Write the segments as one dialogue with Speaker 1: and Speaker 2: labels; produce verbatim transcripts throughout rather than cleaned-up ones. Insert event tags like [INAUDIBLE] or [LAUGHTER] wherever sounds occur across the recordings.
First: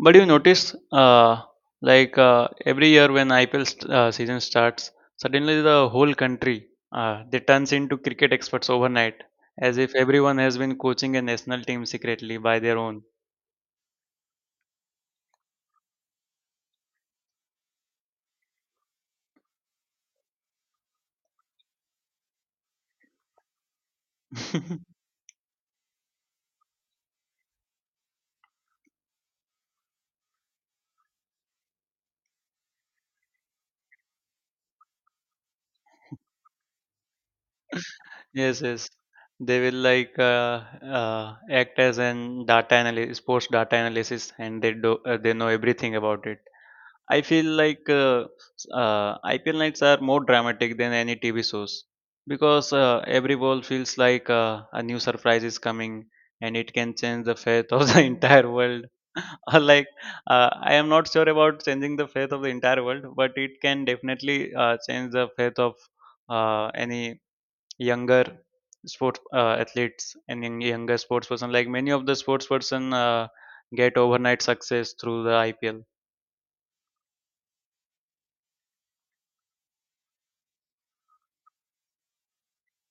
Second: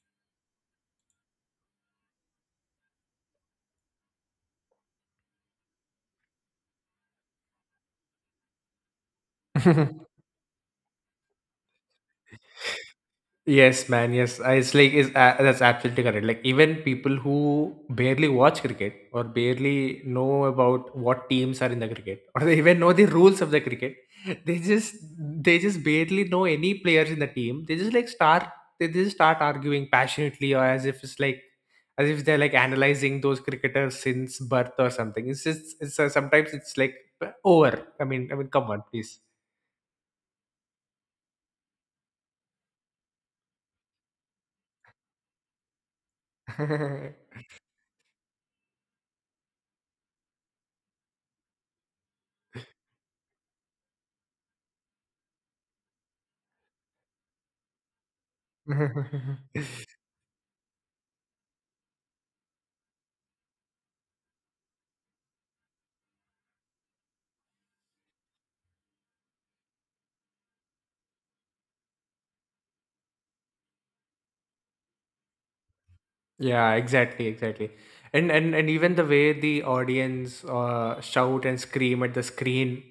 Speaker 1: But you notice, uh, like uh, every year when I P L st- uh, season starts, suddenly the whole country uh, they turns into cricket experts overnight, as if
Speaker 2: [LAUGHS]
Speaker 1: everyone has been coaching a national team secretly by their own.
Speaker 2: Yes, man, yes, I- it's like is uh, that's absolutely correct. Like, even people who barely watch cricket or barely know about what teams are in the cricket, [LAUGHS] or they even know the rules of the cricket. they just
Speaker 1: [LAUGHS]
Speaker 2: they just barely know any players in the team. They just like start they just start arguing passionately, or as if it's like as if they're like analyzing those cricketers since birth or something. It's just it's uh, Sometimes it's like over. I mean i mean
Speaker 1: Yes,
Speaker 2: come on,
Speaker 1: yes,
Speaker 2: please.
Speaker 1: they will like uh, uh, act as an data analysis, sports data analysis, and they do uh, they know everything about it. I feel like uh, uh, I P L nights are more dramatic than any T V shows because uh, every ball feels like uh, a new surprise is coming and it can change the fate of the [LAUGHS] entire world. [LAUGHS] Or
Speaker 2: [LAUGHS]
Speaker 1: like uh, I am not sure about changing the fate of the entire world, but it can definitely uh, change the fate of uh, any younger sports uh, athletes and young- younger sports person. Like many of the sports person uh, get overnight success through the I P L.
Speaker 2: Yeah, exactly, exactly. And and and even the way the audience uh, shout and scream at the screen,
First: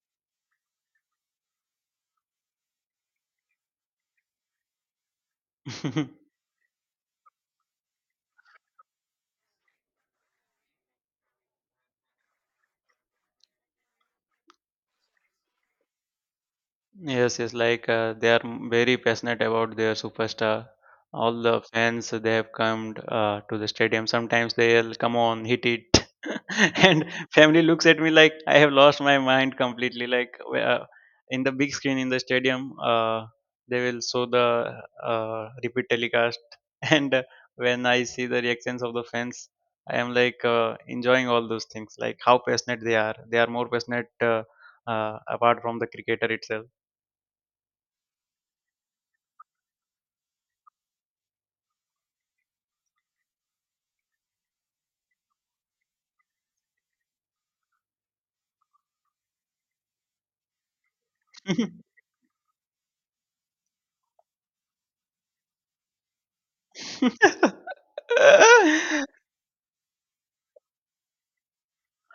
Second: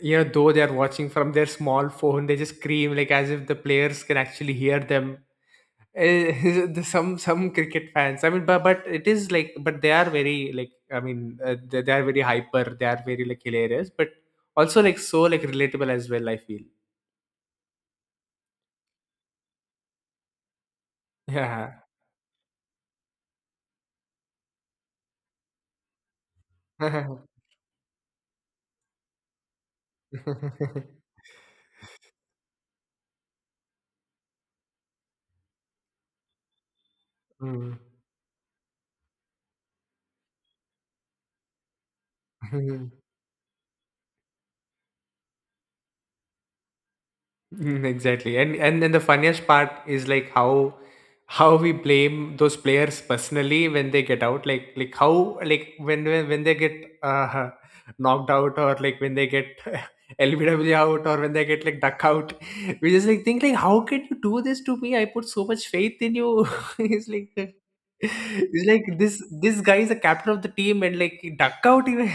Speaker 2: you know, though they are watching from their small phone, they just scream like as if the players can actually hear them.
Speaker 1: [LAUGHS]
Speaker 2: Eh, [LAUGHS] the- some some cricket fans, I mean, but but it is like, but they are very like, I mean, uh, they, they are very hyper. They are very, like, hilarious, but also, like, so, like, relatable as well. I feel.
Speaker 1: Yes, yes, like uh, they are m- very passionate about their superstar. All the
Speaker 2: Yeah.
Speaker 1: fans they have come uh, to the stadium. Sometimes they'll come on, hit it, [LAUGHS] and family looks at me like I have lost my mind completely. Like w- uh,
Speaker 2: [LAUGHS]
Speaker 1: in the big screen in the stadium, uh, they will show the uh, repeat telecast, [LAUGHS] and uh,
Speaker 2: Mm.
Speaker 1: when I see the reactions of the fans, I am like uh, enjoying all those things. Like how passionate they
Speaker 2: [LAUGHS]
Speaker 1: are. They are more passionate uh, uh, apart from the cricketer itself.
Speaker 2: Mm. Exactly. And and then the funniest part is, like, how how we blame those players personally when they get out. Like like, how, like, when when, when they get uh, [LAUGHS] knocked out, or like when they get [LAUGHS] L B W out, or when they get,
Speaker 1: [LAUGHS]
Speaker 2: like, duck out. [LAUGHS] We just, like, think, like, how can you do this to me? I put so much faith in you. [LAUGHS] It's like, [LAUGHS] it's like this this guy is the captain of the team, and like duck out even.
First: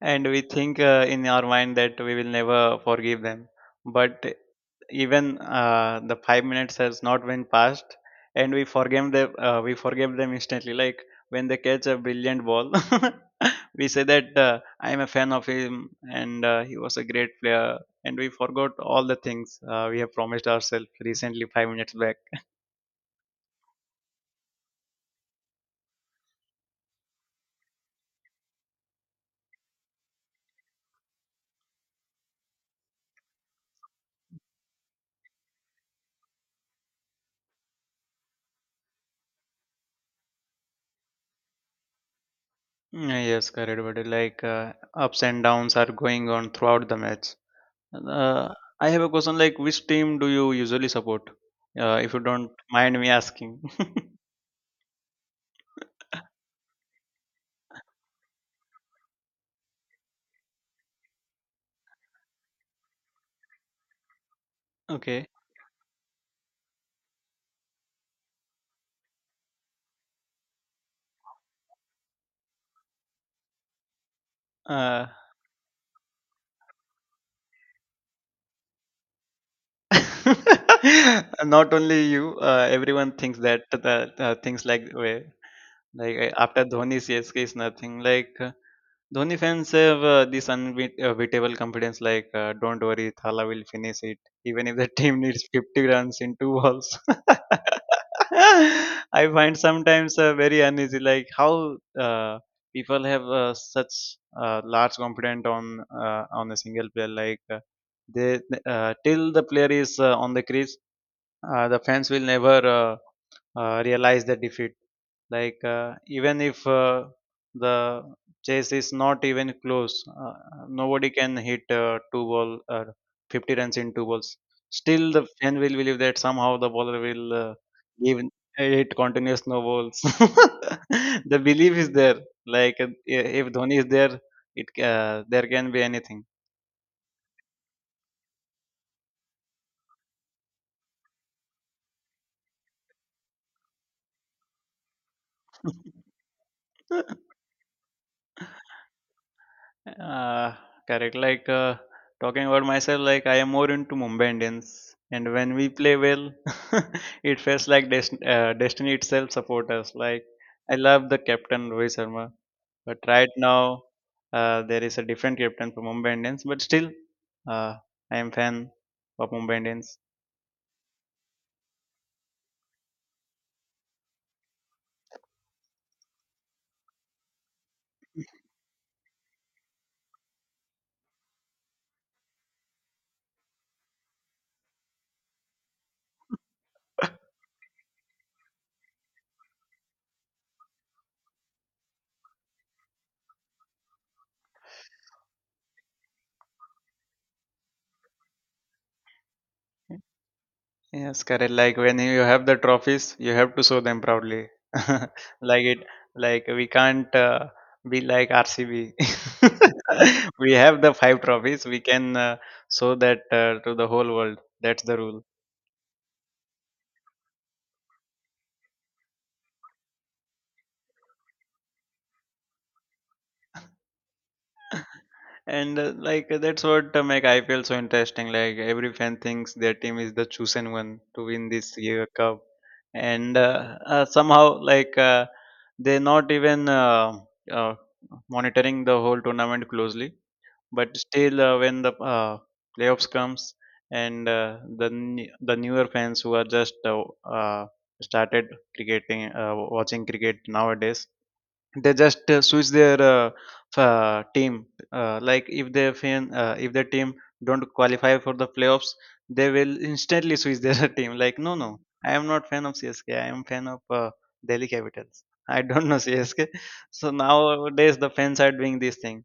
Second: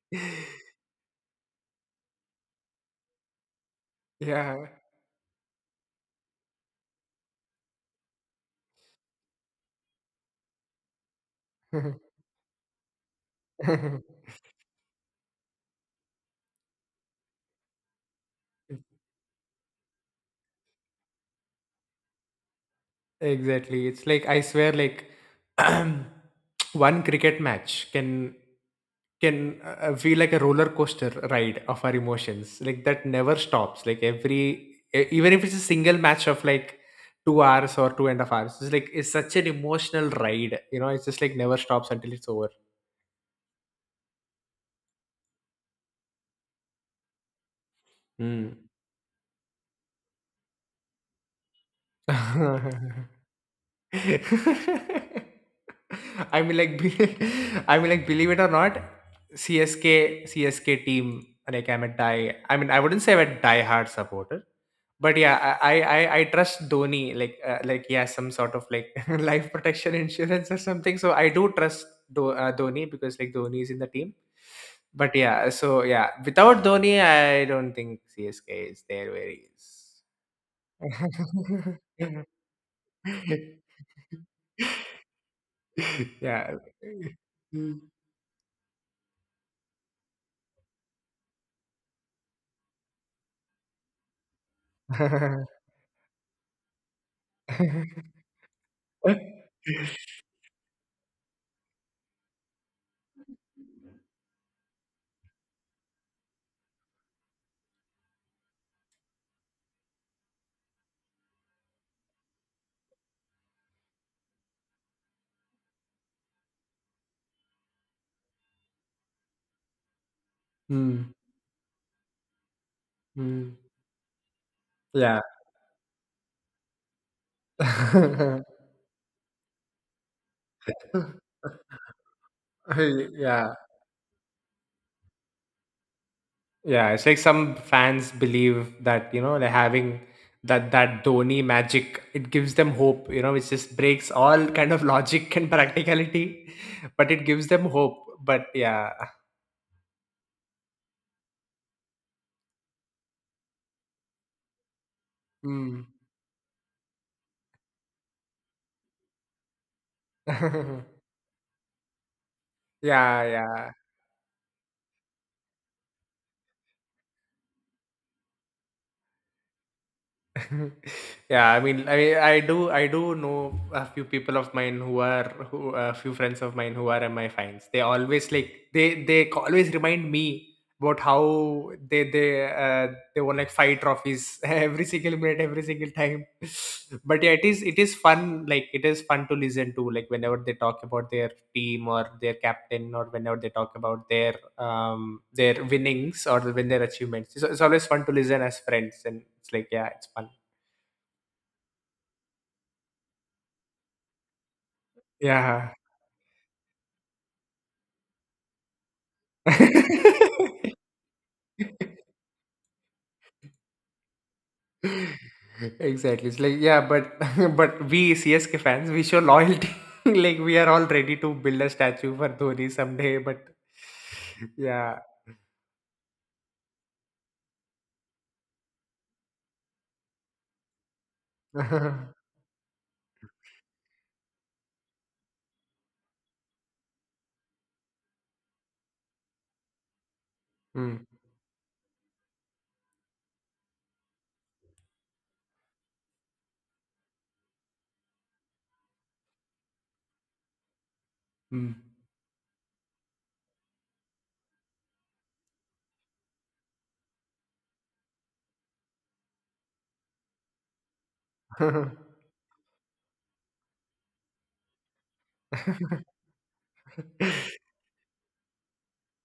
Speaker 1: And we
Speaker 2: [LAUGHS]
Speaker 1: think uh, in our mind that we will never forgive them, but
Speaker 2: Yeah.
Speaker 1: even uh, the five minutes has not been passed, and we forgave them uh, we forgave them instantly, like when they catch a brilliant ball. [LAUGHS] We say
Speaker 2: [LAUGHS]
Speaker 1: that uh, I am a fan of him, and uh, he was a great player, and we forgot all the things uh, we have promised ourselves recently five minutes.
Speaker 2: Exactly. It's like, I swear, like, [CLEARS THROAT] one cricket match can can uh, uh, feel like a roller coaster ride of our emotions. Like, that never stops. Like, every e- even if it's a single match of like two hours or two and a half hours, it's like it's such an emotional ride. You know, it's just like never stops until it's over.
Speaker 1: Mm, yes, correct, but like uh, ups and downs are going on throughout the match. Uh,
Speaker 2: Mm.
Speaker 1: I have a question, like which team do you usually support? Uh, if you don't mind me asking. [LAUGHS]
Speaker 2: [LAUGHS] [LAUGHS] I mean, like, be- [LAUGHS] I mean, like, believe it or not, C S K, C S K team. Like, I'm a die. I mean, I wouldn't say I'm a die-hard supporter, but
Speaker 1: Okay.
Speaker 2: yeah, I, I, I I trust Dhoni. Like, uh, like, yeah, some sort of like [LAUGHS] life protection insurance or something. So I do trust Do, uh, Dhoni, because like Dhoni is in the team.
Speaker 1: Uh,
Speaker 2: But yeah, so yeah, without Dhoni, I don't think C S K is there where he
Speaker 1: [LAUGHS] Not only you, uh, everyone thinks that the uh, things
Speaker 2: is. [LAUGHS]
Speaker 1: like way. Like
Speaker 2: [LAUGHS]
Speaker 1: uh,
Speaker 2: Yeah.
Speaker 1: after Dhoni, C S K is
Speaker 2: Mm.
Speaker 1: nothing. Like uh, Dhoni fans have uh, this unbeatable confidence. Like uh, don't worry, Thala will finish it, even if the [LAUGHS] team needs
Speaker 2: [LAUGHS]
Speaker 1: fifty runs in two balls. [LAUGHS] I find sometimes uh, very uneasy. Like how uh, people have uh, such uh, large confidence on uh, on a single player. Like uh, they uh, till the player is uh, on the crease, uh, the fans will never uh, uh, realize the defeat, like uh, even if uh, the chase is not even close, uh, nobody
Speaker 2: Mm,
Speaker 1: can hit uh, two ball or fifty
Speaker 2: mm.
Speaker 1: runs in two balls. Still
Speaker 2: Yeah.
Speaker 1: the fan will believe that somehow the bowler will uh, give
Speaker 2: [LAUGHS]
Speaker 1: it continuous no balls. [LAUGHS] The belief is there, like uh, if
Speaker 2: Yeah,
Speaker 1: Dhoni is there, it uh, there can be anything.
Speaker 2: yeah. It's like some fans believe that, you know, they're having that that Dhoni magic. It gives them hope, you know. It just breaks all kind of [LAUGHS] logic and practicality, [LAUGHS] but it
Speaker 1: [LAUGHS]
Speaker 2: gives them hope. But yeah.
Speaker 1: Uh, Correct. Like uh, talking about myself, like I am more into Mumbai Indians, and when we
Speaker 2: Mm.
Speaker 1: play well, [LAUGHS] it feels like dest- uh, destiny itself support us. Like I
Speaker 2: [LAUGHS]
Speaker 1: love the captain Rohit Sharma, but
Speaker 2: Yeah,
Speaker 1: right
Speaker 2: yeah.
Speaker 1: now uh, there is a different captain for Mumbai Indians. But still, uh, I am fan of Mumbai Indians.
Speaker 2: [LAUGHS] Yeah. I mean i mean, i do i do know a few people of mine who are who a few friends of mine who are mi-fans. They always, like, they they c- always remind me about how they they uh, they won, like, five trophies [LAUGHS] every single minute, every single time. [LAUGHS] But yeah, it is, it is fun. Like, it is fun to listen to, like, whenever they talk about their team or their captain, or whenever they talk about their um their winnings or when their achievements, it's, it's always fun to listen as friends, and it's like, yeah, it's fun.
Speaker 1: Yes, correct. Like when you have the trophies, you have to show them proudly. [LAUGHS] Like
Speaker 2: Yeah.
Speaker 1: it, like we can't uh, be like R C B.
Speaker 2: [LAUGHS]
Speaker 1: [LAUGHS] We have the five trophies. We can uh, show that uh, to the whole world. That's the rule.
Speaker 2: Exactly, it's like, yeah, but [LAUGHS] but we csk fans we show loyalty. [LAUGHS] Like, we are all ready to build a statue for Dhoni someday, but
Speaker 1: [LAUGHS]
Speaker 2: yeah.
Speaker 1: And uh, like uh, that's what uh, make I P L so interesting. Like every fan thinks their team is the chosen one to win this year
Speaker 2: [LAUGHS]
Speaker 1: cup, and uh, uh, somehow like uh, they're not even uh, uh, monitoring the whole tournament closely, but
Speaker 2: 嗯
Speaker 1: still uh, when the uh, playoffs comes, and uh, the n- the newer fans who are just uh, uh, started cricketing uh, watching cricket nowadays,
Speaker 2: 嗯。
Speaker 1: they just uh, switch their uh, f- uh, team, uh, like if their fan uh, if their team don't qualify for the playoffs, they will instantly switch their [LAUGHS] team, like no, no, I am
Speaker 2: [LAUGHS]
Speaker 1: not fan of CSK, I am fan of uh, Delhi Capitals, I don't know [LAUGHS] CSK. So nowadays the fans are doing this thing,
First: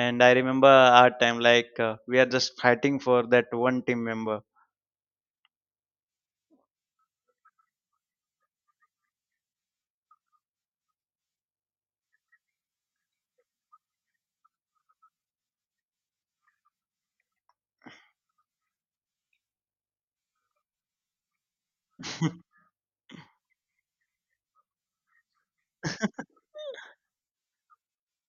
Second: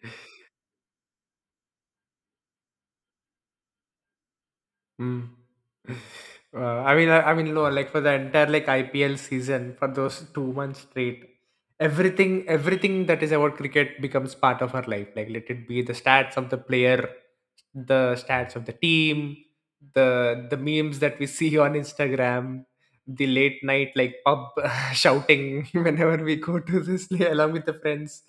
Speaker 1: and I remember our time, like uh, we are just fighting for that one team member.
Speaker 2: Mm. [SIGHS] Uh, I mean, I, I mean, no, like, for the entire, like, I P L season, for those two months straight, everything, everything that is about cricket becomes part of our life. Like, let it be the stats of the player, the stats of the team, the the memes that we [LAUGHS] see on
Speaker 1: [LAUGHS]
Speaker 2: Instagram, the late night, like, pub [LAUGHS] shouting [LAUGHS] whenever we go to this [LAUGHS] play along with the friends.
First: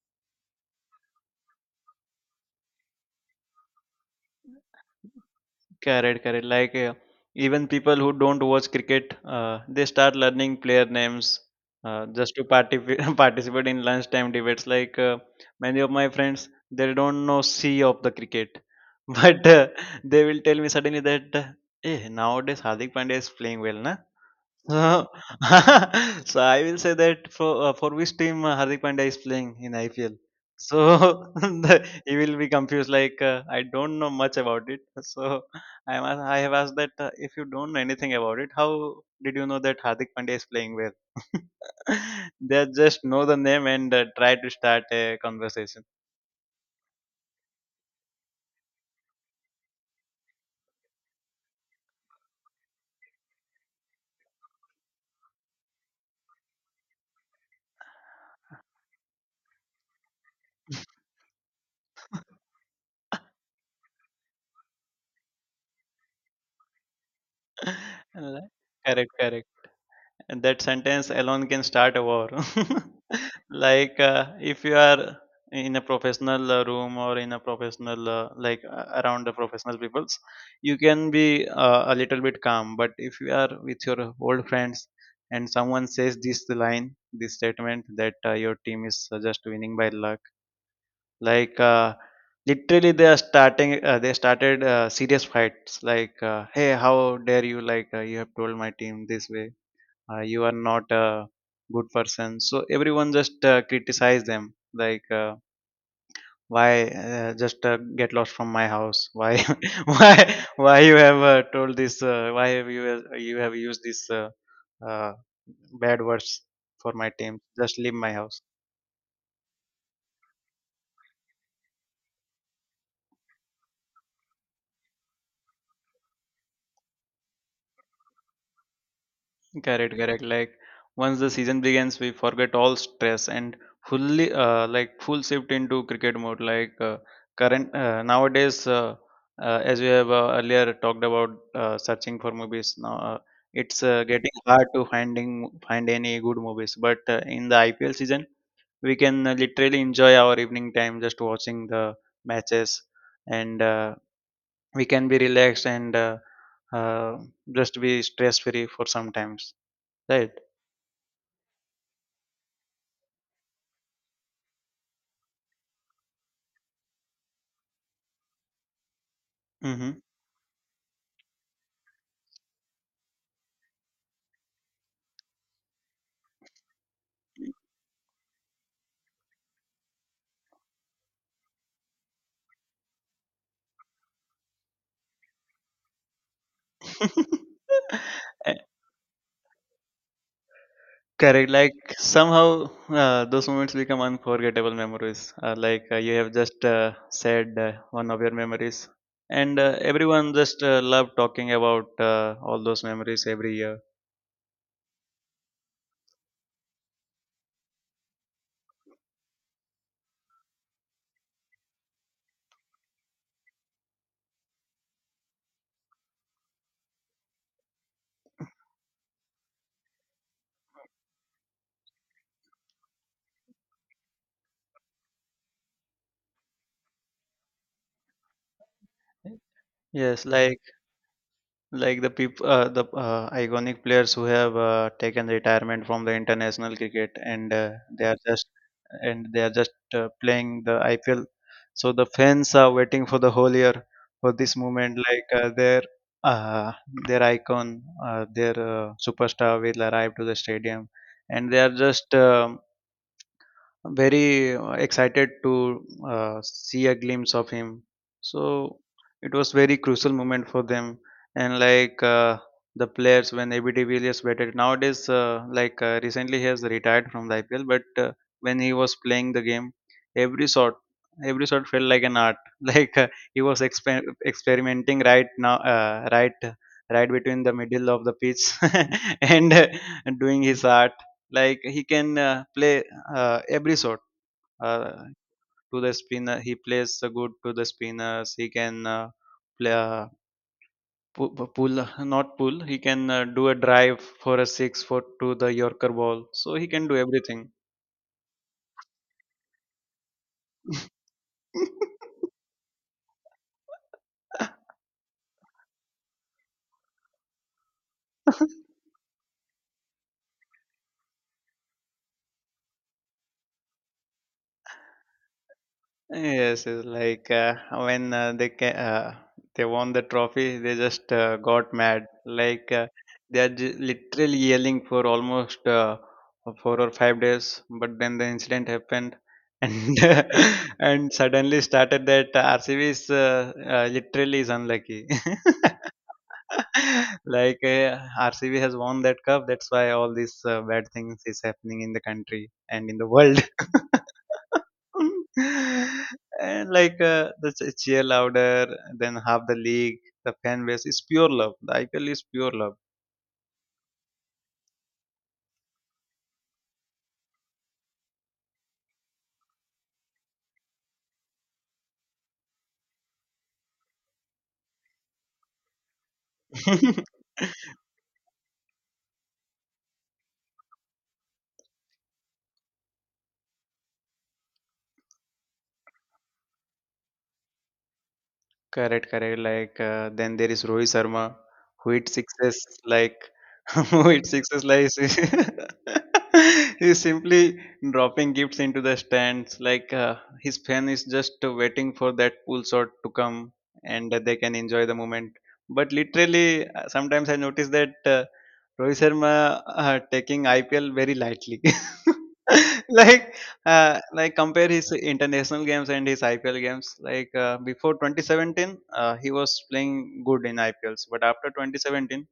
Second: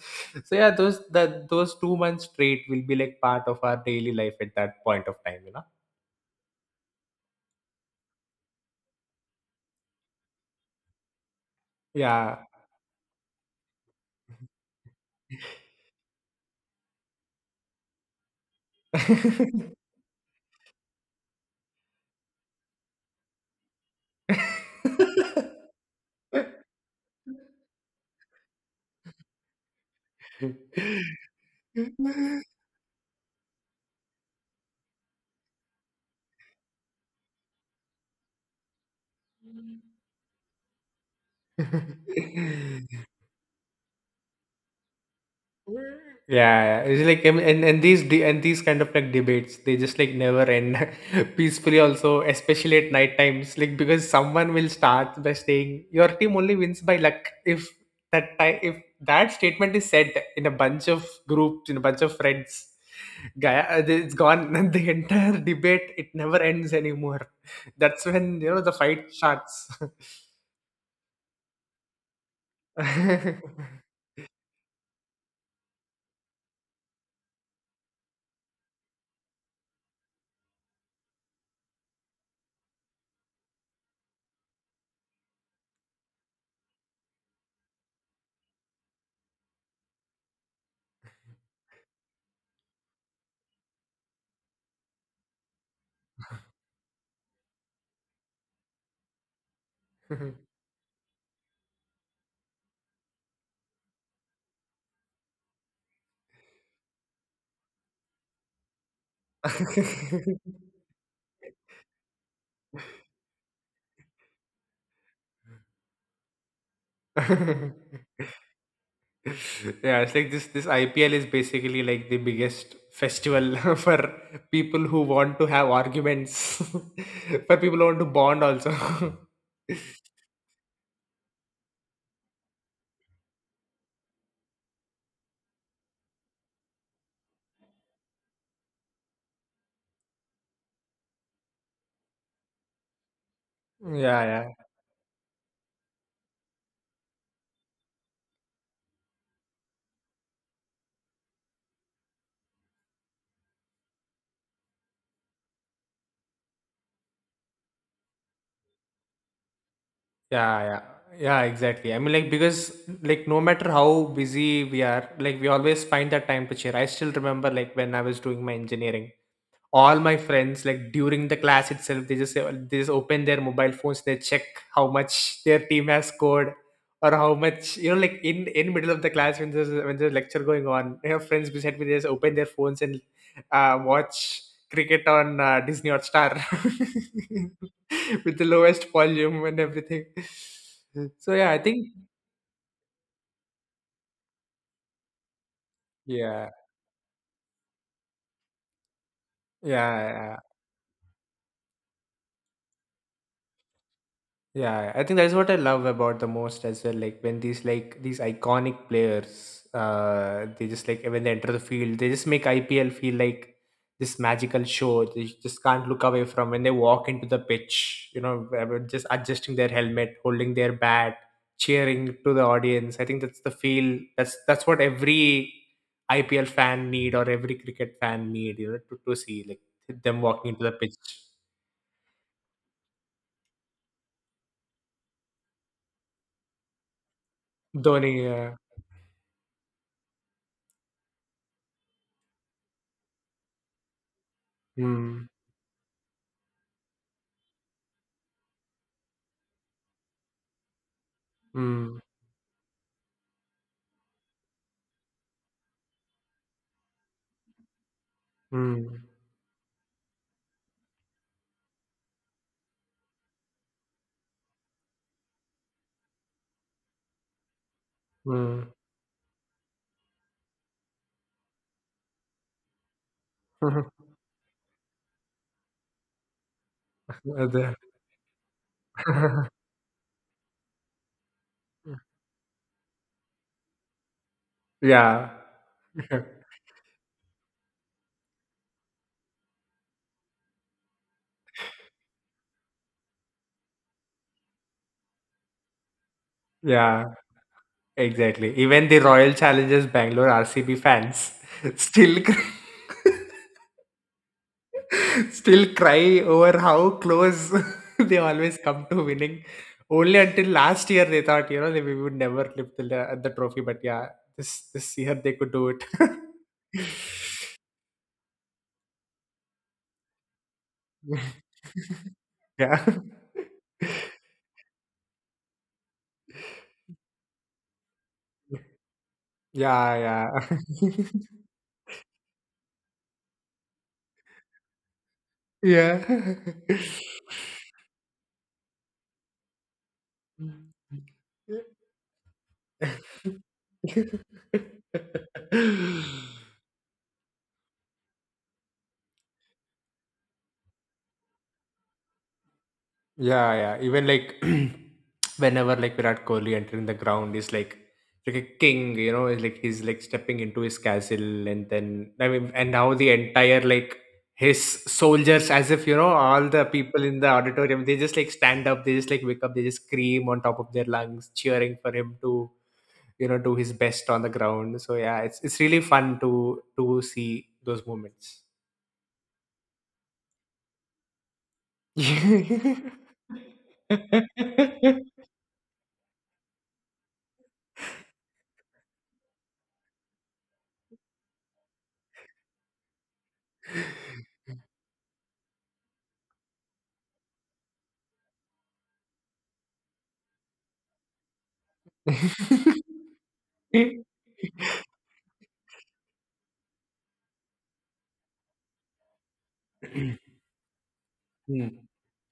Speaker 2: So yeah, those that those two months straight will be like part of our daily life at that point of time, you know.
Speaker 1: Correct, correct. Like uh, even people who don't watch cricket, uh, they start learning player names uh, just
Speaker 2: Yeah,
Speaker 1: to participate [LAUGHS] participate in lunchtime debates. Like uh, many of my friends, they don't know C of the cricket, [LAUGHS] but uh,
Speaker 2: 嗯。
Speaker 1: they will tell me suddenly that, eh, nowadays Hardik Pandya is playing well, na? Uh, [LAUGHS] So I will say that for uh, for which team uh, Hardik Pandya is playing in I P L. So [LAUGHS] the- he will be confused. Like uh, I don't know much about it. So I am ask- I have asked that, uh, if you don't know anything about it, how did you know that Hardik Pandya is playing well? [LAUGHS] They just know the name and uh, try to start a conversation.
Speaker 2: Yeah, yeah. It's like, um, and and these de- and these kind of, like, debates, they just, like, never end [LAUGHS] peacefully also, especially at night times. Like, because someone will start by saying your team only wins by luck. if that time if that statement is said in a bunch of groups, in a bunch of friends,
Speaker 1: [LAUGHS]
Speaker 2: guy, uh, it's gone. [LAUGHS] The entire debate, it never ends anymore. That's when you know the fight
Speaker 1: Correct, correct.
Speaker 2: starts.
Speaker 1: And that sentence alone can start a war. [LAUGHS] Like uh, if you are in a professional uh, room or in a professional uh, like uh, around the professional peoples, you can be uh, a little bit calm, but if you are with your old friends and someone says this line, this statement that uh, your team is uh, just winning by luck, like uh, literally they are starting uh, they started uh, serious fights, like uh, hey, how dare you, like uh, you have told my team this way, uh, you are not a good person. So everyone just uh, criticize them, like uh, why uh, just uh, get lost from my house, why, [LAUGHS] why why you have uh, told this, uh, why have you uh, you have used this uh, uh, bad words for my team, just leave
Speaker 2: [LAUGHS]
Speaker 1: my
Speaker 2: [LAUGHS]
Speaker 1: house.
Speaker 2: [LAUGHS] Yeah, it's like this this I P L is basically like the biggest festival [LAUGHS] for people who want to have arguments, [LAUGHS] for people who want to bond also.
Speaker 1: Correct,
Speaker 2: [LAUGHS]
Speaker 1: correct. Like once the season begins, we forget all stress and fully, uh, like full shift into cricket mode. Like uh, current uh, nowadays, uh, uh, as we have uh, earlier talked about uh, searching for movies. Now uh, it's uh,
Speaker 2: Yeah,
Speaker 1: getting
Speaker 2: yeah,
Speaker 1: hard to finding find any good movies. But uh, in the I P L season, we can uh, literally enjoy our evening time just watching the matches, and uh, we can be relaxed and uh, uh, just be stress free for some times. Right.
Speaker 2: yeah, yeah, yeah, exactly. I mean, like, because, like, no matter how busy we are, like, we always find that time to cheer. I still remember, like, when I was doing my engineering, all
Speaker 1: Mhm.
Speaker 2: my friends, like during the class itself, they just they just open their mobile phones, they check how much their team has scored, or how much, you know, like in in middle of the class, when there's when there's lecture going on, I have friends beside me, they just open their phones and uh, watch cricket on uh, Disney or Star, [LAUGHS] with the
Speaker 1: Eh, [LAUGHS]
Speaker 2: lowest volume and everything. So
Speaker 1: correct.
Speaker 2: yeah, I
Speaker 1: Like
Speaker 2: think.
Speaker 1: somehow uh, those moments become unforgettable memories. Uh, like uh, you have
Speaker 2: Yeah,
Speaker 1: just uh, said uh, one of your memories, and uh,
Speaker 2: yeah,
Speaker 1: everyone
Speaker 2: yeah.
Speaker 1: just uh, love talking about uh, all those memories every year.
Speaker 2: Yeah, I think that's what I love about the most as well. Like, when these like these iconic players, uh, they just, like, when they enter the field, they just make I P L feel like this magical show. They just can't look away from when they walk into the pitch. You know, uh, just adjusting their helmet, holding their bat, cheering to the audience. I think that's the feel. That's that's what every I P L fan need, or every cricket fan need. You know, to, to see, like, them
Speaker 1: Yes,
Speaker 2: walking
Speaker 1: like
Speaker 2: into the pitch.
Speaker 1: Like the people, uh, the uh, iconic players who have uh, taken retirement from the international cricket, and uh, they
Speaker 2: Dhoni,
Speaker 1: are just
Speaker 2: yeah.
Speaker 1: and they are just uh, playing the I P L. So the fans are waiting for the whole year for this moment.
Speaker 2: Mm,
Speaker 1: Like uh, their uh, their icon, uh, their uh, superstar will arrive to the stadium, and they are
Speaker 2: mm.
Speaker 1: just um, very uh, excited to uh, see a glimpse of him, so
Speaker 2: Mm,
Speaker 1: it was very crucial moment for them. And like uh, the players, when ABD Villiers batted nowadays, uh, like uh, recently he has retired from the IPL, but uh, when
Speaker 2: mm.
Speaker 1: he was playing the game, every shot, every shot felt like an art. [LAUGHS] Like uh, he was
Speaker 2: [LAUGHS]
Speaker 1: exper- experimenting right now, uh, right right between the
Speaker 2: The-
Speaker 1: middle of the pitch, [LAUGHS] and
Speaker 2: [LAUGHS]
Speaker 1: uh, doing his art. Like he can uh, play uh, every sort, uh,
Speaker 2: Yeah.
Speaker 1: to the spinner
Speaker 2: [LAUGHS]
Speaker 1: he plays the good, to the spinners he can uh, play uh, pu- pu- pull, not pull, he can uh, do a drive for a six for to the yorker ball, so he can do
Speaker 2: Yeah,
Speaker 1: everything.
Speaker 2: exactly. Even the Royal Challengers Bangalore, R C B fans, [LAUGHS] still cr- [LAUGHS] still cry over how close [LAUGHS] they always
Speaker 1: [LAUGHS]
Speaker 2: come to winning. Only until last year they thought, you know, they we would never lift the le- the trophy, but yeah, this this year they could do it. [LAUGHS]
Speaker 1: Yes, it's like uh, when uh, they ca- uh, they won the trophy, they just uh, got mad. Like
Speaker 2: Yeah.
Speaker 1: uh,
Speaker 2: [LAUGHS]
Speaker 1: they are j- literally yelling for almost uh, four or five days, but then the incident happened,
Speaker 2: Yeah,
Speaker 1: and [LAUGHS]
Speaker 2: yeah.
Speaker 1: and suddenly started that R C B is uh, uh, literally is unlucky. [LAUGHS]
Speaker 2: [LAUGHS] Yeah.
Speaker 1: [LAUGHS] Like uh, R C B has won that cup. That's why all these uh, bad things is happening in the country and in the world. [LAUGHS]
Speaker 2: [LAUGHS] [LAUGHS]
Speaker 1: And like uh, the ch- cheer louder than half the league. The fan base is pure love. The I P L is pure
Speaker 2: Yeah, yeah, even like, [CLEARS THROAT] whenever, like, Virat Kohli entering the ground is like, like a king, you know. It's like he's like stepping into his castle. And then, I mean, and now the entire, like, his soldiers, as if, you know, all the
Speaker 1: love.
Speaker 2: people in the
Speaker 1: [LAUGHS]
Speaker 2: auditorium, they just like stand up, they just like wake up, they just scream on top of their lungs, cheering for him to, you know, do his best on the ground. So yeah, it's it's really fun to to see those moments.
Speaker 1: Correct, correct. Like uh, then there is Rohit Sharma, who hit sixes like [LAUGHS] who hit sixes like
Speaker 2: [LAUGHS]
Speaker 1: [LAUGHS] he's simply dropping gifts into the stands. Like uh, his fan is just waiting for that pull shot to come, and they can enjoy the moment. But literally, uh, sometimes I notice that uh, Rohit Sharma uh, taking I P L very lightly. [LAUGHS] like uh, like compare his international games and his I P L games. Like uh, before twenty seventeen, uh, he was playing good in I P Ls, but after
Speaker 2: Hmm.
Speaker 1: twenty seventeen,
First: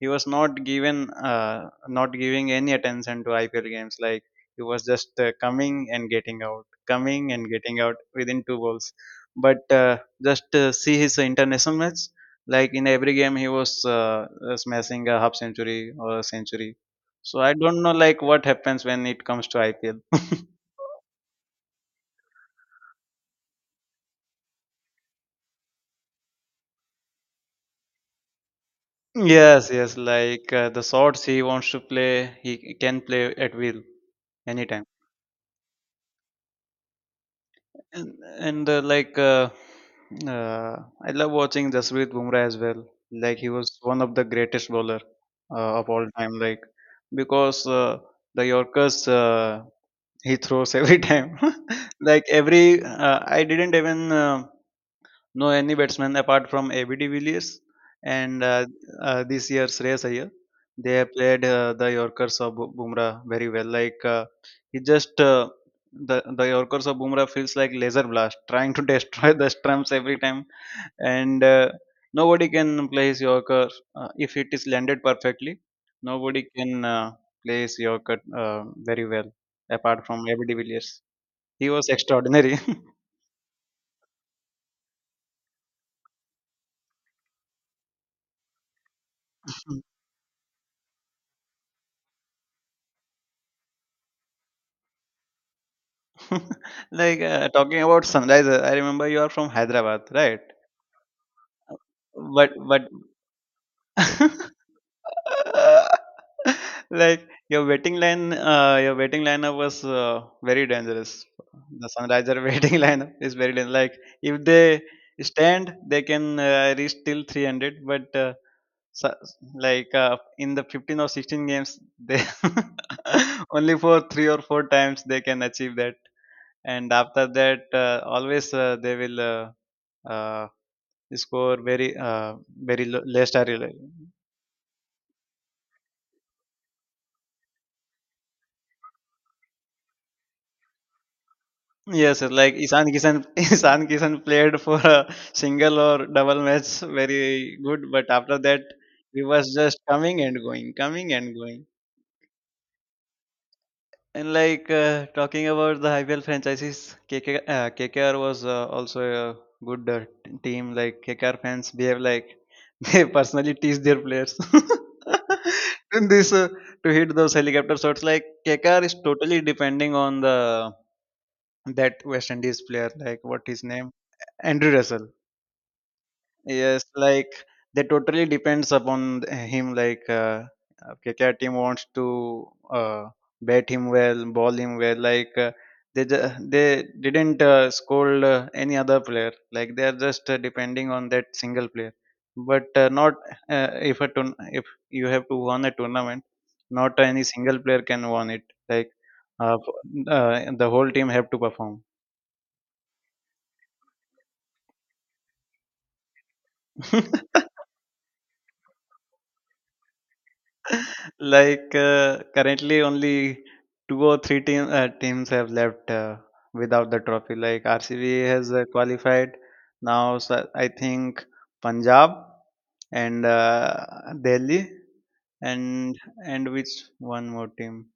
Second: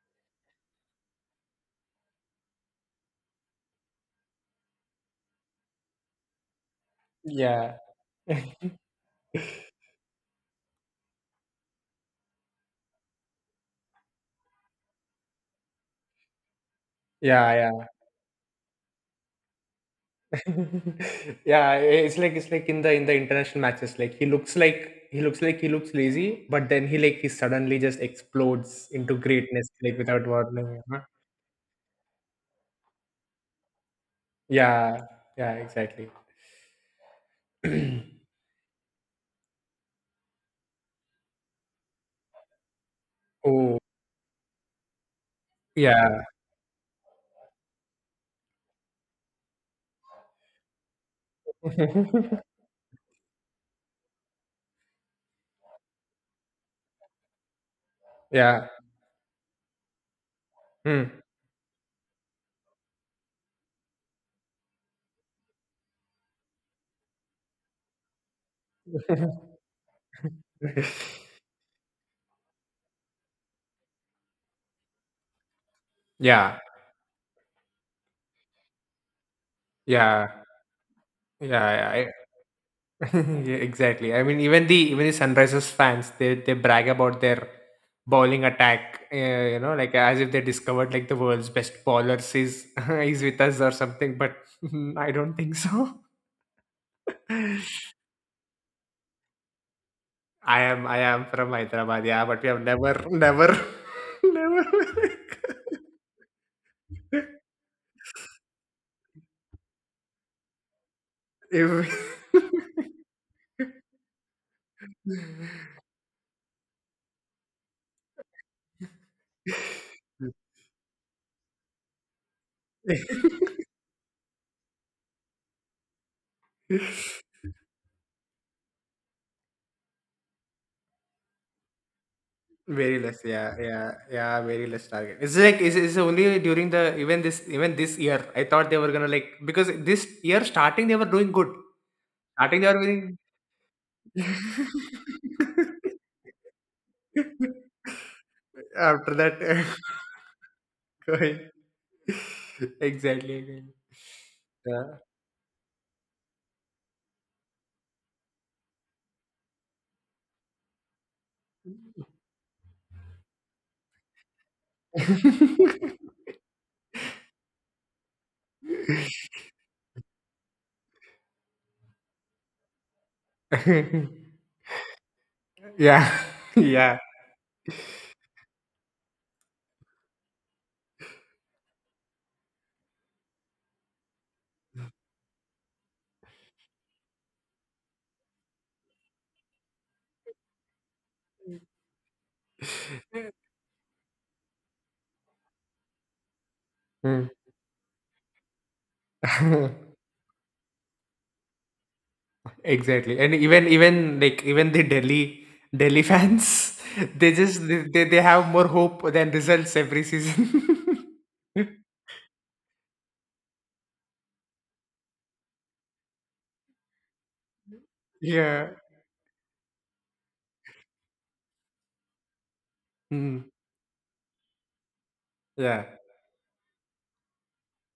Speaker 1: he was not given uh, not giving any attention to I P L games. Like he was just uh, coming and getting out, coming and
Speaker 2: Yeah.
Speaker 1: getting out within two balls. But uh, just uh, See his international match. Like in every game, he was uh, uh, smashing a half century or a century. So
Speaker 2: Yeah,
Speaker 1: I don't
Speaker 2: yeah.
Speaker 1: know like what happens when it comes to I P L. [LAUGHS]
Speaker 2: [LAUGHS] Yeah, it's like, it's like in the in the international matches, like, he looks like he looks like he looks lazy, but then he like he suddenly just explodes into greatness,
Speaker 1: Yes, yes,
Speaker 2: like without
Speaker 1: like
Speaker 2: warning,
Speaker 1: uh,
Speaker 2: you
Speaker 1: the
Speaker 2: know?
Speaker 1: sorts he wants to play, he can play at will anytime.
Speaker 2: Yeah, yeah, exactly.
Speaker 1: And
Speaker 2: [CLEARS THROAT]
Speaker 1: and uh, like uh, uh, I love watching Jasprit Bumrah as well. Like he was
Speaker 2: Oh,
Speaker 1: one of the greatest bowler uh, of all
Speaker 2: yeah.
Speaker 1: time. Like because uh, The Yorkers uh, he throws every [LAUGHS] time. [LAUGHS] like
Speaker 2: [LAUGHS]
Speaker 1: every uh, I didn't even. Uh, No any batsman apart from A B de Villiers and uh,
Speaker 2: Yeah.
Speaker 1: uh, this year Shreyas Iyer. They
Speaker 2: Hmm.
Speaker 1: have played uh, the Yorkers of Bu- Bumrah very well. Like uh, he just uh, the the Yorkers of Bumrah feels like laser blast, trying to [LAUGHS] destroy the stumps every time, and uh, nobody can play his Yorker uh, if it is landed perfectly. Nobody
Speaker 2: Yeah,
Speaker 1: can uh, play his Yorker uh, very well apart from
Speaker 2: yeah,
Speaker 1: A B de Villiers.
Speaker 2: yeah,
Speaker 1: He was
Speaker 2: yeah.
Speaker 1: extraordinary. [LAUGHS]
Speaker 2: [LAUGHS] Yeah, exactly. I mean, even the even the Sunrisers fans, they they brag about their bowling attack. Uh, you know, like, as if they discovered like the world's best bowlers is [LAUGHS] is with us or something. But [LAUGHS] I don't think so.
Speaker 1: [LAUGHS] Like uh, talking about sunrise, uh, I remember you are from Hyderabad, right?
Speaker 2: I am I am from Hyderabad, yeah, but we
Speaker 1: But
Speaker 2: have
Speaker 1: but
Speaker 2: never, never, [LAUGHS] never.
Speaker 1: [LAUGHS] like your waiting line, uh, your waiting lineup was uh, very dangerous. The sunriser [LAUGHS] waiting lineup is very dangerous. Like if they stand, they can uh, reach till three hundred, but uh, So, like uh, in the fifteen or sixteen games, they [LAUGHS]
Speaker 2: [LAUGHS]
Speaker 1: only for three or four times they can achieve that, and
Speaker 2: If. [LAUGHS]
Speaker 1: after that, uh, always uh, they will uh, uh, score very uh, very
Speaker 2: Very
Speaker 1: low,
Speaker 2: less,
Speaker 1: less or
Speaker 2: yeah, yeah, yeah, very less target. It's like, it's, it's only during the, even this even this year. I thought they were gonna, like, because this year starting they were doing good.
Speaker 1: yes, sir, like
Speaker 2: Starting they were
Speaker 1: Isan
Speaker 2: doing,
Speaker 1: Kishan, [LAUGHS] Isan Kishan played for a single or double match very
Speaker 2: [LAUGHS]
Speaker 1: good, but after that
Speaker 2: after
Speaker 1: he
Speaker 2: that
Speaker 1: was
Speaker 2: [LAUGHS]
Speaker 1: just coming and going, coming and
Speaker 2: going,
Speaker 1: going.
Speaker 2: exactly again.
Speaker 1: And like
Speaker 2: Yeah.
Speaker 1: uh, talking about the I P L franchises, K K, uh, K K R was uh, also a good uh, t- team. Like K K R fans behave like [LAUGHS] they personally tease their players. [LAUGHS] In this, uh, to hit those helicopter shots, like K K R is totally depending on the that West Indies player, like what his name, Andrew Russell.
Speaker 2: [LAUGHS] Yeah. [LAUGHS]
Speaker 1: Yes,
Speaker 2: Yeah.
Speaker 1: like they totally depends upon th- him. Like uh, okay, K K R team wants to uh, bat him well, ball him well. Like uh, they ju- they didn't uh, scold uh, any other player. Like they are just uh, depending on that single player. But uh, not uh, if a tourn if you have to win a tournament, not any
Speaker 2: Hmm.
Speaker 1: single player can win it. Like uh, f-
Speaker 2: [LAUGHS]
Speaker 1: uh, the whole team have to perform.
Speaker 2: Exactly. And even even like even the Delhi Delhi fans, [LAUGHS] they
Speaker 1: [LAUGHS]
Speaker 2: just they, they they have more hope than results every season. [LAUGHS]
Speaker 1: Like uh, currently, only two or three team, uh, teams have left uh, without the trophy. Like R C B has uh,
Speaker 2: Yeah.
Speaker 1: qualified now. So I think Punjab and
Speaker 2: Mm.
Speaker 1: uh, Delhi
Speaker 2: Yeah.
Speaker 1: and and which one more team?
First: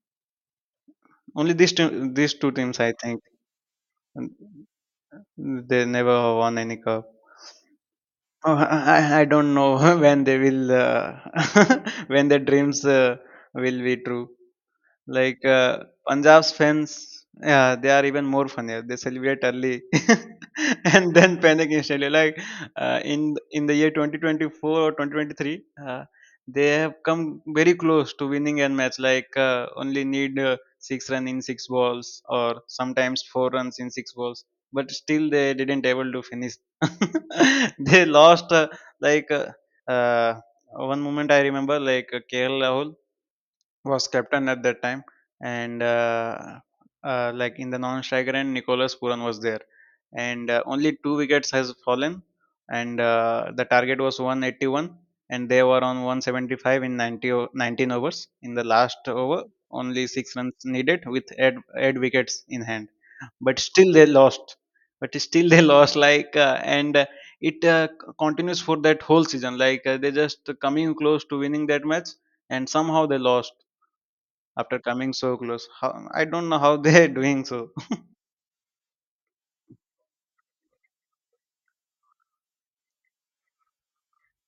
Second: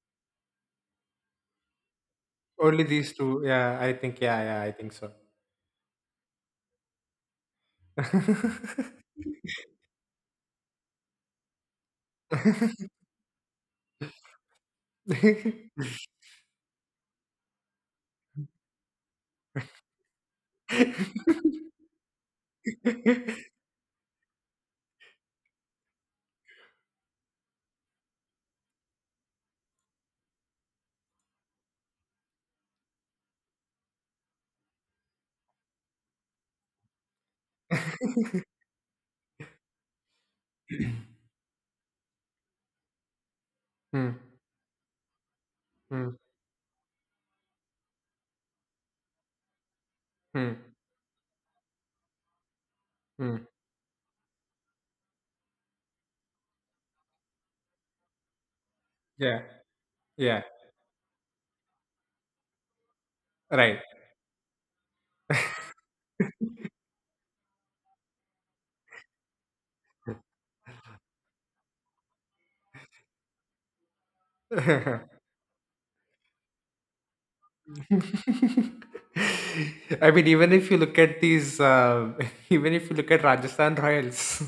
Speaker 1: Only these two, these two teams,
Speaker 2: Only
Speaker 1: I
Speaker 2: these
Speaker 1: think.
Speaker 2: two. Yeah, I think.
Speaker 1: Mm,
Speaker 2: Yeah, yeah, I think so.
Speaker 1: they never won any cup. Oh, I, I I don't know [LAUGHS] when they will uh, [LAUGHS] when their dreams uh, will be true. Like, uh,
Speaker 2: [LAUGHS]
Speaker 1: Punjab's fans, yeah, they are even more funnier. They celebrate early [LAUGHS] and then panic instantly. Like, uh, in in the year twenty twenty-four or twenty twenty-three, uh, they have come very close to winning a match. Like, uh, only need uh, six run in six balls, or sometimes four runs in six balls. But still, they didn't able to finish. [LAUGHS] they lost uh, like uh, uh, One moment. I remember like uh, K L Rahul was
Speaker 2: Hmm.
Speaker 1: captain at that time, and
Speaker 2: Hmm.
Speaker 1: uh, uh, like in the non-striker end, Nicolas Puran was there, and
Speaker 2: Hmm.
Speaker 1: uh, only two wickets has fallen, and
Speaker 2: Hmm.
Speaker 1: uh, the target was one hundred eighty-one, and they were on one hundred seventy-five in 90 o- nineteen overs. In the last
Speaker 2: Yeah.
Speaker 1: over, only six
Speaker 2: Yeah.
Speaker 1: runs needed with eight, eight wickets in hand, but
Speaker 2: Right.
Speaker 1: still they lost. But still they [LAUGHS] lost. like uh, and. Uh, it uh, c- Continues for that whole season, like uh, they just coming close to winning that match and somehow they lost after coming
Speaker 2: [LAUGHS]
Speaker 1: so close. How, I don't know how [LAUGHS] they're doing so. [LAUGHS]
Speaker 2: [LAUGHS] I mean, even if you look at these, uh, [LAUGHS] even if you look at Rajasthan Royals,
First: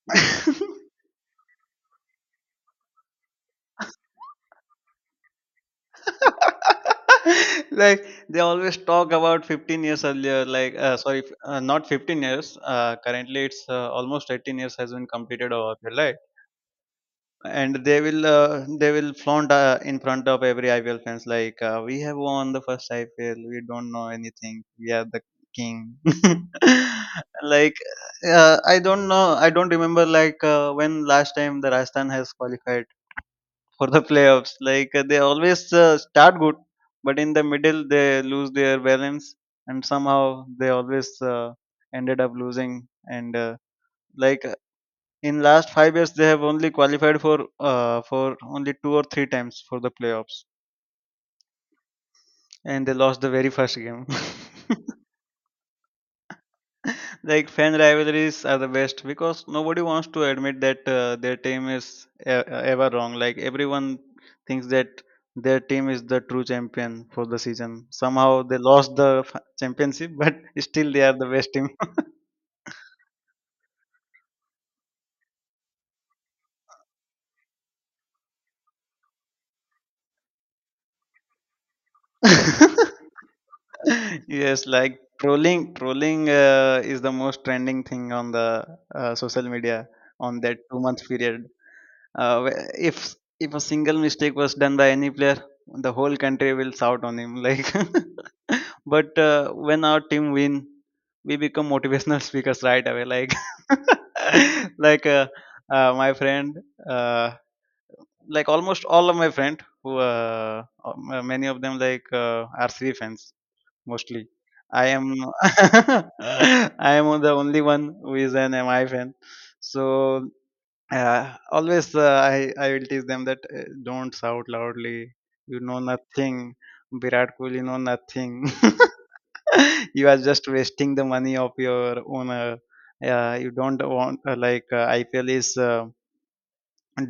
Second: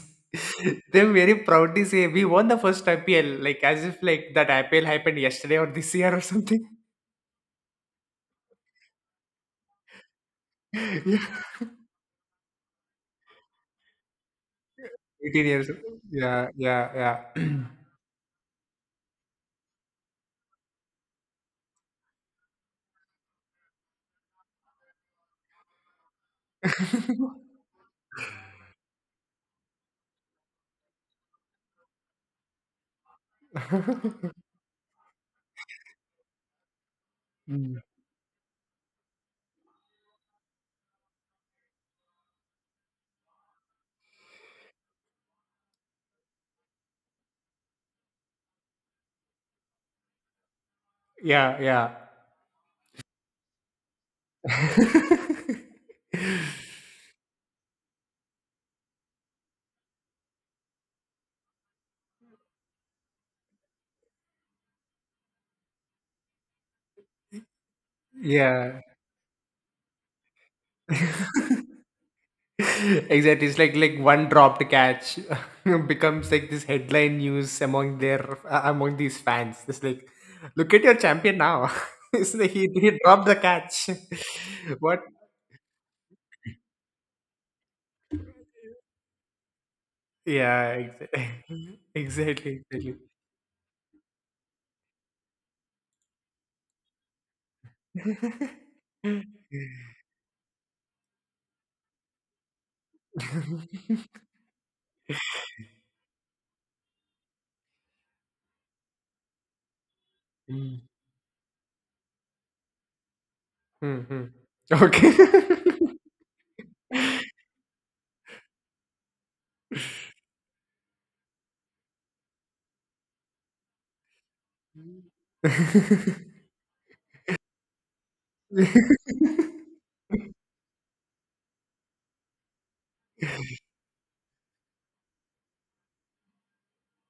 Speaker 2: [LAUGHS] they are very proudly say, we won the first I P L, like as if, like, that I P L happened yesterday or this year or something.
Speaker 1: like They always talk about fifteen years earlier, like uh,
Speaker 2: [LAUGHS]
Speaker 1: sorry f-
Speaker 2: Yeah,
Speaker 1: uh, not fifteen years, uh, currently it's uh, almost eighteen years has been
Speaker 2: eighteen
Speaker 1: completed
Speaker 2: years.
Speaker 1: over there, right?
Speaker 2: Yeah, yeah, yeah.
Speaker 1: And they will uh, they will flaunt uh, in front of every I P L fans. Like uh, we have won the first I P L. We don't know anything. We are the king. [LAUGHS] like uh, I don't know. I don't remember like uh, when last time the Rajasthan has qualified for the
Speaker 2: [CLEARS THROAT] [LAUGHS]
Speaker 1: playoffs. Like uh, they always uh, start good, but in the
Speaker 2: Mm.
Speaker 1: middle they lose their balance and somehow they always uh, ended up losing. And. Uh, like In last five years they have only qualified for uh, for only two or three times for the playoffs,
Speaker 2: Yeah, yeah.
Speaker 1: and they lost the very first game. [LAUGHS] Like fan rivalries are the best because nobody wants to admit that uh, their team is e- ever wrong, like everyone thinks that their team is the true champion for the season.
Speaker 2: [LAUGHS]
Speaker 1: Somehow they
Speaker 2: Yeah.
Speaker 1: lost the f- championship, [LAUGHS] but still they are
Speaker 2: [LAUGHS]
Speaker 1: the best team.
Speaker 2: [LAUGHS] Exactly, it's like, like one dropped catch [LAUGHS] becomes like this headline news among their, uh, among these fans. It's like, look at your champion now. [LAUGHS] It's like, he, he
Speaker 1: [LAUGHS]
Speaker 2: dropped the catch.
Speaker 1: Yes,
Speaker 2: [LAUGHS] What?
Speaker 1: like trolling, trolling uh, is the most trending thing on the uh, social media on that two
Speaker 2: Yeah,
Speaker 1: month period.
Speaker 2: exactly. [LAUGHS]
Speaker 1: Uh,
Speaker 2: Exactly,
Speaker 1: wh-
Speaker 2: exactly.
Speaker 1: if if a single mistake was done by any player, the whole country will shout on him. Like, [LAUGHS] but uh, when
Speaker 2: [LAUGHS]
Speaker 1: our team win, we become motivational [LAUGHS] speakers right away. Like, [LAUGHS] like uh, uh, my friend. Uh, like Almost all of my friend who uh,
Speaker 2: Mm,
Speaker 1: um, uh, many of them like uh, are R C B fans
Speaker 2: mm,
Speaker 1: mostly.
Speaker 2: mm.
Speaker 1: I
Speaker 2: Okay.
Speaker 1: am [LAUGHS]
Speaker 2: [LAUGHS]
Speaker 1: I am the only one who is an M I fan. So uh, always uh, I I will teach them that uh, don't shout loudly. You know nothing, Virat Kohli know nothing. [LAUGHS] you are just wasting the money of your owner. Uh, you don't want uh, like uh, I P L is. Uh,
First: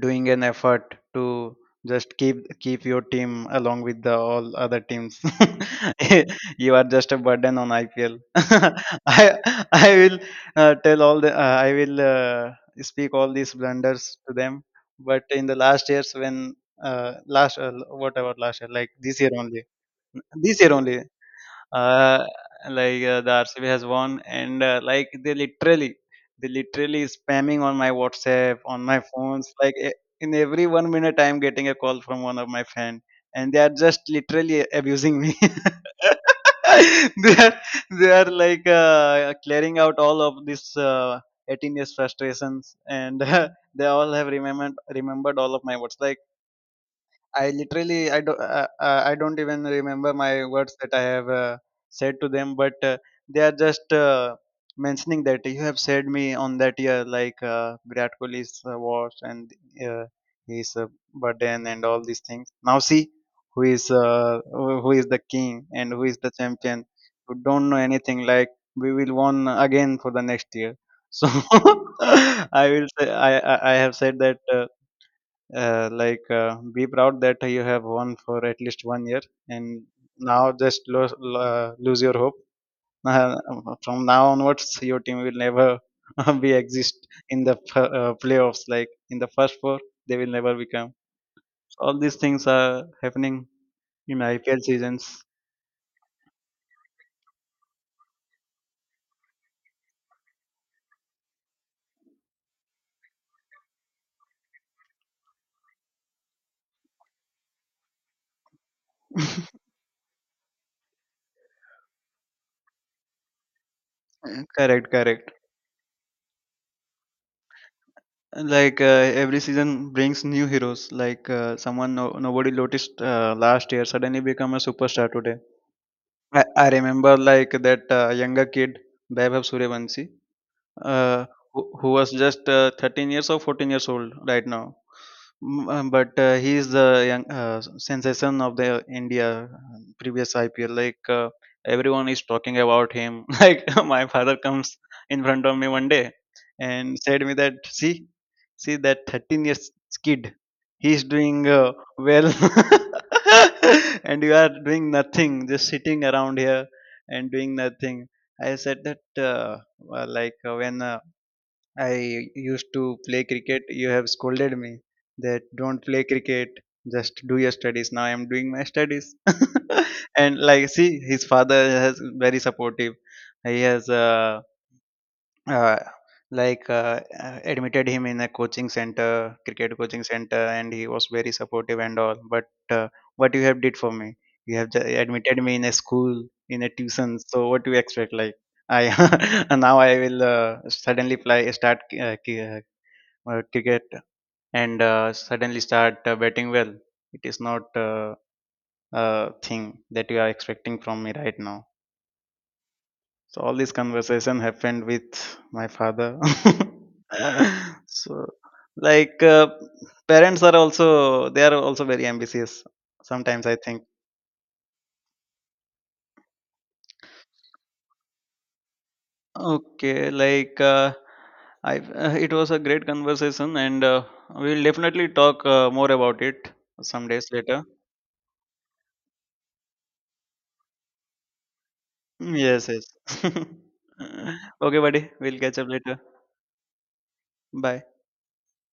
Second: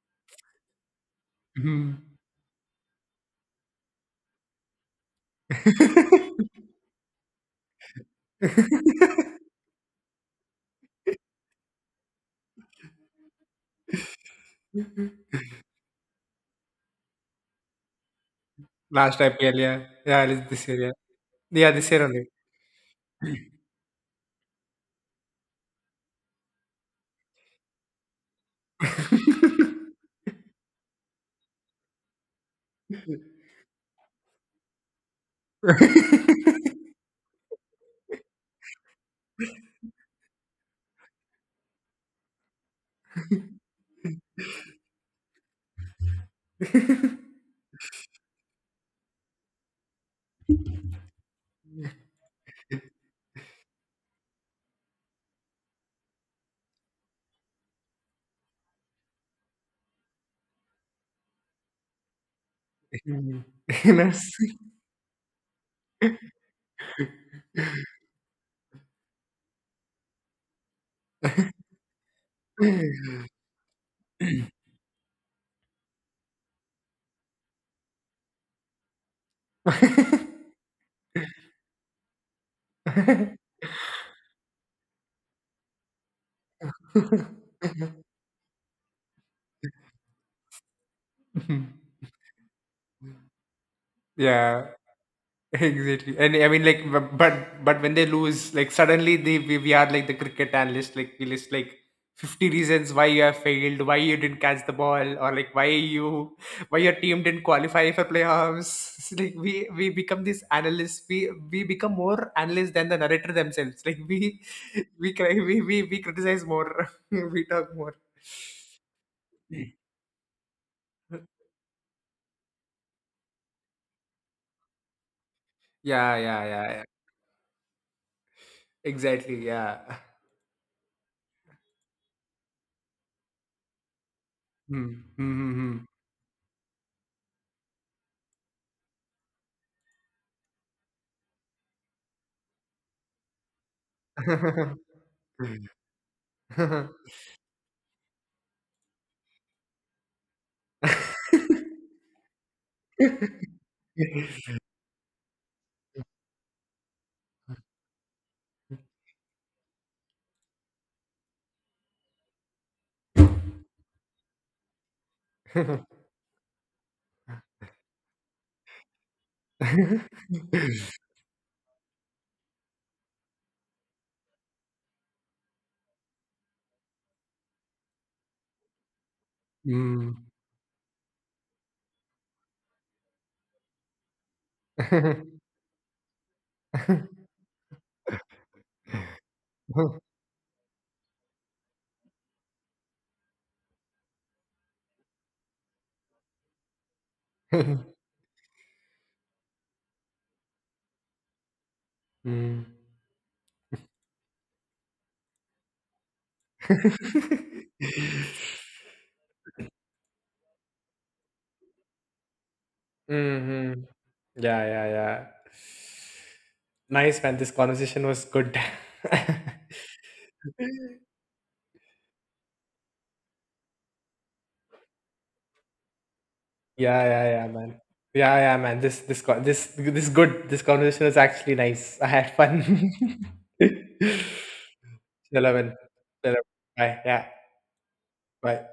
Speaker 1: doing an effort to
Speaker 2: Mm.
Speaker 1: just keep keep your team along with the all other teams. [LAUGHS]
Speaker 2: [LAUGHS]
Speaker 1: you are just a burden on IPL. [LAUGHS] i i will uh, tell all the uh, I will uh, speak all these blunders to them, but in the last years when uh, last uh, whatever last year like
Speaker 2: Last
Speaker 1: this year
Speaker 2: I P L,
Speaker 1: only
Speaker 2: yeah, yeah, it's
Speaker 1: this
Speaker 2: this
Speaker 1: year
Speaker 2: year, yeah.
Speaker 1: only
Speaker 2: Yeah, this year
Speaker 1: uh,
Speaker 2: only.
Speaker 1: like uh, the R C B has won, and uh, like they literally, they literally spamming on my WhatsApp, on my phones. Like e- in every one minute, I'm getting a call from one of my friend, and they are just literally abusing me.
Speaker 2: [LAUGHS]
Speaker 1: [LAUGHS] they are they are like uh, clearing out all of this uh, eighteen years frustrations, and [LAUGHS] they all have remembered remembered all of my words. Like, I literally I don't uh, uh, I don't even remember my words that I have uh, said to them, but uh, they are just uh, mentioning that you have said me on that year, like uh, Virat Kohli's uh, watch and uh, his uh, burden and all these things. Now see who is uh,
Speaker 2: Nurse.
Speaker 1: who who is the king and who is the champion. Who don't know anything. Like we will won again for the next year. So [LAUGHS] I will say I I I have said that. Uh, uh, like uh, be proud that you have won for at least one year, and now just lo- lo- uh, lose your hope. [LAUGHS]
Speaker 2: [LAUGHS]
Speaker 1: uh, from now onwards your team will never [LAUGHS] be exist in the p- uh, playoffs, like in the first four they will never become. So, all these things are happening in IPL
Speaker 2: Yeah.
Speaker 1: seasons.
Speaker 2: [LAUGHS] Exactly. And I mean, like, bu- but but when they lose, like, suddenly they we, we are like the cricket analyst, like we list, like, fifty reasons why you have failed, why you didn't catch the ball, or like why you, why your team didn't qualify for playoffs. [LAUGHS] Like,
Speaker 1: [LAUGHS]
Speaker 2: we we become these analysts, we we become more analysts than the narrator themselves. [LAUGHS] Like we
Speaker 1: Uh, correct,
Speaker 2: we
Speaker 1: correct,
Speaker 2: cry, we we we criticize more, [LAUGHS] we talk more.
Speaker 1: like uh, every season brings new heroes, like
Speaker 2: [LAUGHS]
Speaker 1: uh, someone no- nobody noticed uh, last year suddenly become a superstar today.
Speaker 2: Yeah, yeah,
Speaker 1: I, I
Speaker 2: yeah, yeah.
Speaker 1: remember like that uh, younger kid,
Speaker 2: Exactly.
Speaker 1: Vaibhav
Speaker 2: Yeah.
Speaker 1: Suryavanshi, uh, who, who was just uh, thirteen years or fourteen years old right now.
Speaker 2: Hmm. Hmm.
Speaker 1: Mm,
Speaker 2: Hmm,
Speaker 1: uh, But uh, he is the young, uh, sensation of the India uh, previous I P L. Like uh, everyone is talking about him. [LAUGHS] Like my father comes in front of me one day
Speaker 2: hmm.
Speaker 1: and said me that, see, see that thirteen years kid, he is doing uh,
Speaker 2: [LAUGHS]
Speaker 1: well, [LAUGHS] and you
Speaker 2: [LAUGHS]
Speaker 1: are doing nothing, just sitting around here and doing nothing. I said that, Uh, uh, like uh, when uh, I used to play cricket you have scolded me that don't play cricket, just do your studies. Now I am doing my studies, [LAUGHS] and like see, his father has very supportive. He has uh, uh, like uh, uh, admitted him in a coaching center, cricket coaching
Speaker 2: Mm.
Speaker 1: center, and he was very supportive and all, but uh, what you have did for me? You have ju- admitted me
Speaker 2: [LAUGHS]
Speaker 1: in a school, in a tuition. So what do you expect? Like I [LAUGHS] and now I will uh, suddenly play start uh, ki- uh, uh, cricket and uh, suddenly start uh, batting well. It is not uh, a thing that you are expecting from me right now.
Speaker 2: Mm.
Speaker 1: So all this conversation happened with my father.
Speaker 2: [LAUGHS]
Speaker 1: [LAUGHS] so like uh, parents are also, they are also very ambitious. Sometimes I think
Speaker 2: Mhm. Yeah, yeah, yeah. Nice, man. This conversation was good. [LAUGHS]
Speaker 1: okay, like uh, I uh, it was a great conversation, and uh, we'll definitely talk uh, more about it
Speaker 2: Yeah,
Speaker 1: some
Speaker 2: yeah,
Speaker 1: days
Speaker 2: yeah,
Speaker 1: later.
Speaker 2: man. Yeah, yeah, man. This, this, co- this, this good. This conversation was actually nice. [LAUGHS] I had
Speaker 1: Yes,
Speaker 2: fun.
Speaker 1: yes. [LAUGHS] okay, buddy.
Speaker 2: [LAUGHS]
Speaker 1: We'll
Speaker 2: Chalo,
Speaker 1: catch up
Speaker 2: man.
Speaker 1: later.
Speaker 2: Chalo. Bye. Yeah.
Speaker 1: Bye.
Speaker 2: Bye.